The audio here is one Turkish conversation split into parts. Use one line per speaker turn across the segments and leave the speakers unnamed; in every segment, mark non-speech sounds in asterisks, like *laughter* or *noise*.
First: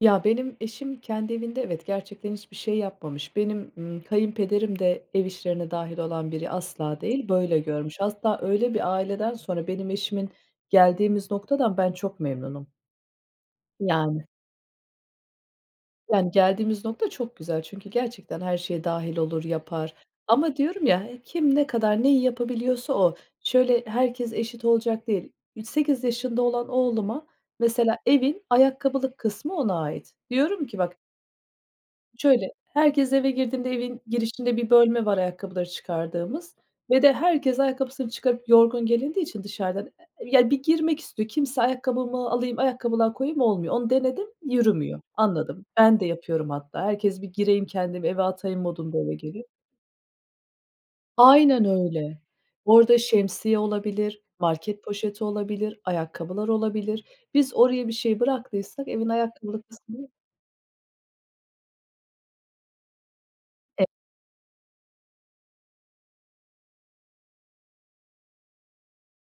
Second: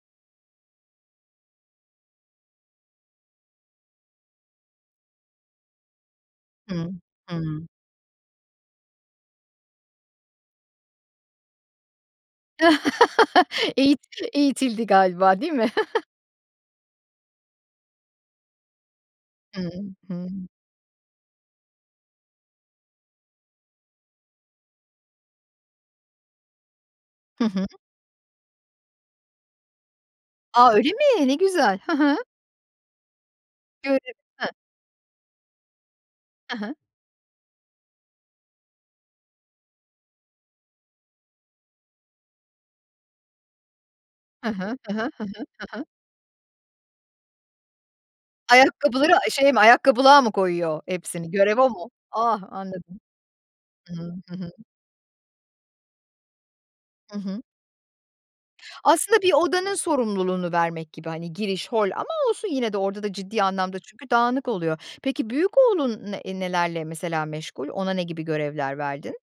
Ya, benim eşim kendi evinde evet, gerçekten hiçbir şey yapmamış. Benim, ımm, kayınpederim de ev işlerine dâhil olan biri
Hıı,
asla değil, böyle
hımm.
görmüş. Hatta öyle bir aileden sonra benim eşimin, geldiğimiz noktadan ben çok memnunum.
*laughs* Eğit
Yani.
eğitildi galiba, değil mi? *chuckles*
Yani, geldiğimiz nokta çok güzel. Çünkü gerçekten, her şeye dâhil olur,
Hıı,
yapar
hımm.
ama diyorum ya, kim ne kadar, neyi yapabiliyorsa o. Şöyle, herkes eşit olacak değil. E, 8 yaşında olan oğluma,
Hı hı.
mesela evin ayakkabılık kısmı ona ait. Diyorum
A,
ki
öyle
bak
mi? Ne güzel. Hı hı.
Şöyle, herkes eve girdiğinde
Görü
evin
Hıh?
girişinde bir bölme var ayakkabıları çıkardığımız
Hı hı.
ve de herkes ayakkabısını çıkarıp yorgun gelindiği için dışarıdan, e ya, bir girmek istiyor. Kimse ayakkabımı alayım, ayakkabılığa koyayım olmuyor. Onu denedim,
Hı hı, hı hı.
yürümüyor,
Hı hı,
anladım.
hı hı.
Ben de yapıyorum hatta. Herkes bir gireyim kendimi eve atayım modunda
Ayakkabıları,
eve
eee,
geliyor.
şey mi, ayakkabılığa mı koyuyor hepsini? Görev
Aynen
o mu?
öyle.
Ah,
Orada
anladım.
şemsiye
Hıı.
olabilir,
Hı hı.
market poşeti olabilir, ayakkabılar olabilir.
Hı hı.
Biz oraya bir şey bıraktıysak evin
Aslında bir
ayakkabılık
odanın
kısmını
sorumluluğunu vermek gibi, hani, giriş, hol ama olsun yine de orada da ciddi anlamda çünkü dağınık oluyor. Peki, büyük oğlun ne nelerle mesela meşgul? Ona ne gibi görevler verdin?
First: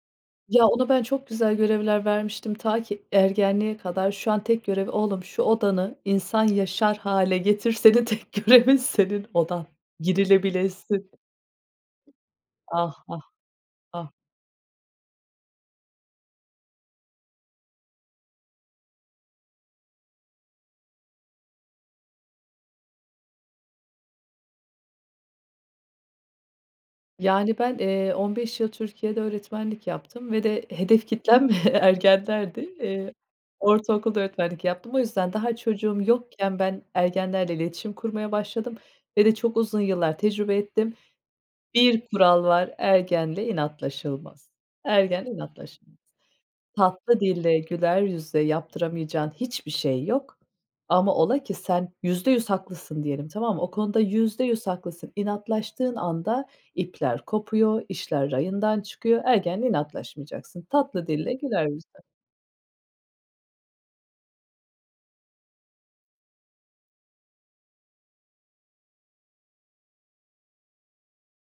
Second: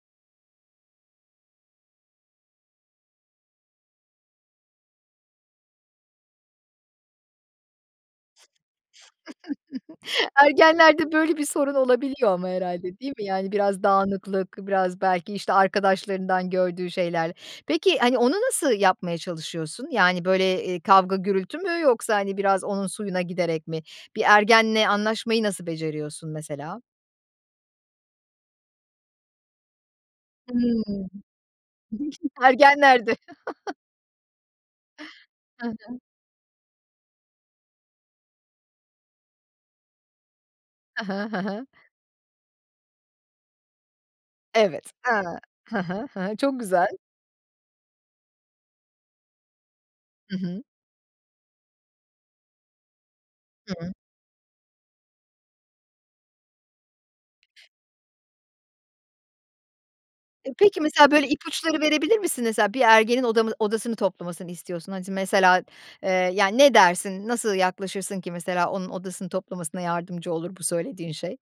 Ya, onu ben çok güzel görevler vermiştim, ta ki ergenliğe kadar. Şu an tek görevi, "Oğlum, şu odanı insan yaşar hâle getir. Senin tek görevin, senin odan.
*chuckles*
Girilebilsin."
Ergenlerde böyle bir sorun olabiliyor ama
Ah,
herhâlde, değil
ah.
mi? Yani, biraz
Ah.
dağınıklık biraz belki, işte, arkadaşlarından gördüğü şeyler. Peki, hani, onu nasıl yapmaya çalışıyorsun? Yani, böyle, eee, kavga gürültü mü yoksa, hani, biraz onun suyuna giderek mi? Bir ergenle anlaşmayı nasıl beceriyorsun, mesela?
Yani, ben, eee, 15 yıl Türkiye'de öğretmenlik yaptım ve de hedef
Hımm.
kitlem ve *chuckles*
*chuckles*
ergenlerdi. Eee,
Ergenlerdi.
ortaokulda öğretmenlik yaptım. O yüzden daha
Hı hı.
çocuğum yokken ben ergenlerle iletişim kurmaya başladım ve de çok uzun yıllar tecrübe ettim.
Hı hı. Hı hı.
Bir kural var ergenle inatlaşılmaz,
Evet.
ergenle
Haa. Hı
inatlaşılmaz.
hı. Hıı, çok güzel.
Tatlı dille, güler yüzle yaptıramayacağın hiçbir şey
Hı
yok
hı.
ama ola ki sen %100 haklısın diyelim, tamam mı? O
Hıı.
konuda %100 haklısın, inatlaştığın anda ipler kopuyor, işler rayından çıkıyor. Ergenle
E,
inatlaşmayacaksın,
peki,
tatlı
mesela, böyle,
dille, güler
ipuçları
yüzle.
verebilir misin? Mesela bir ergenin odamı odasını toplamasını istiyorsun, hani, s mesela, eee, yani, ne dersin, nasıl yaklaşırsın ki mesela, onun odasını toplamasına yardımcı olur, bu söylediğin şey?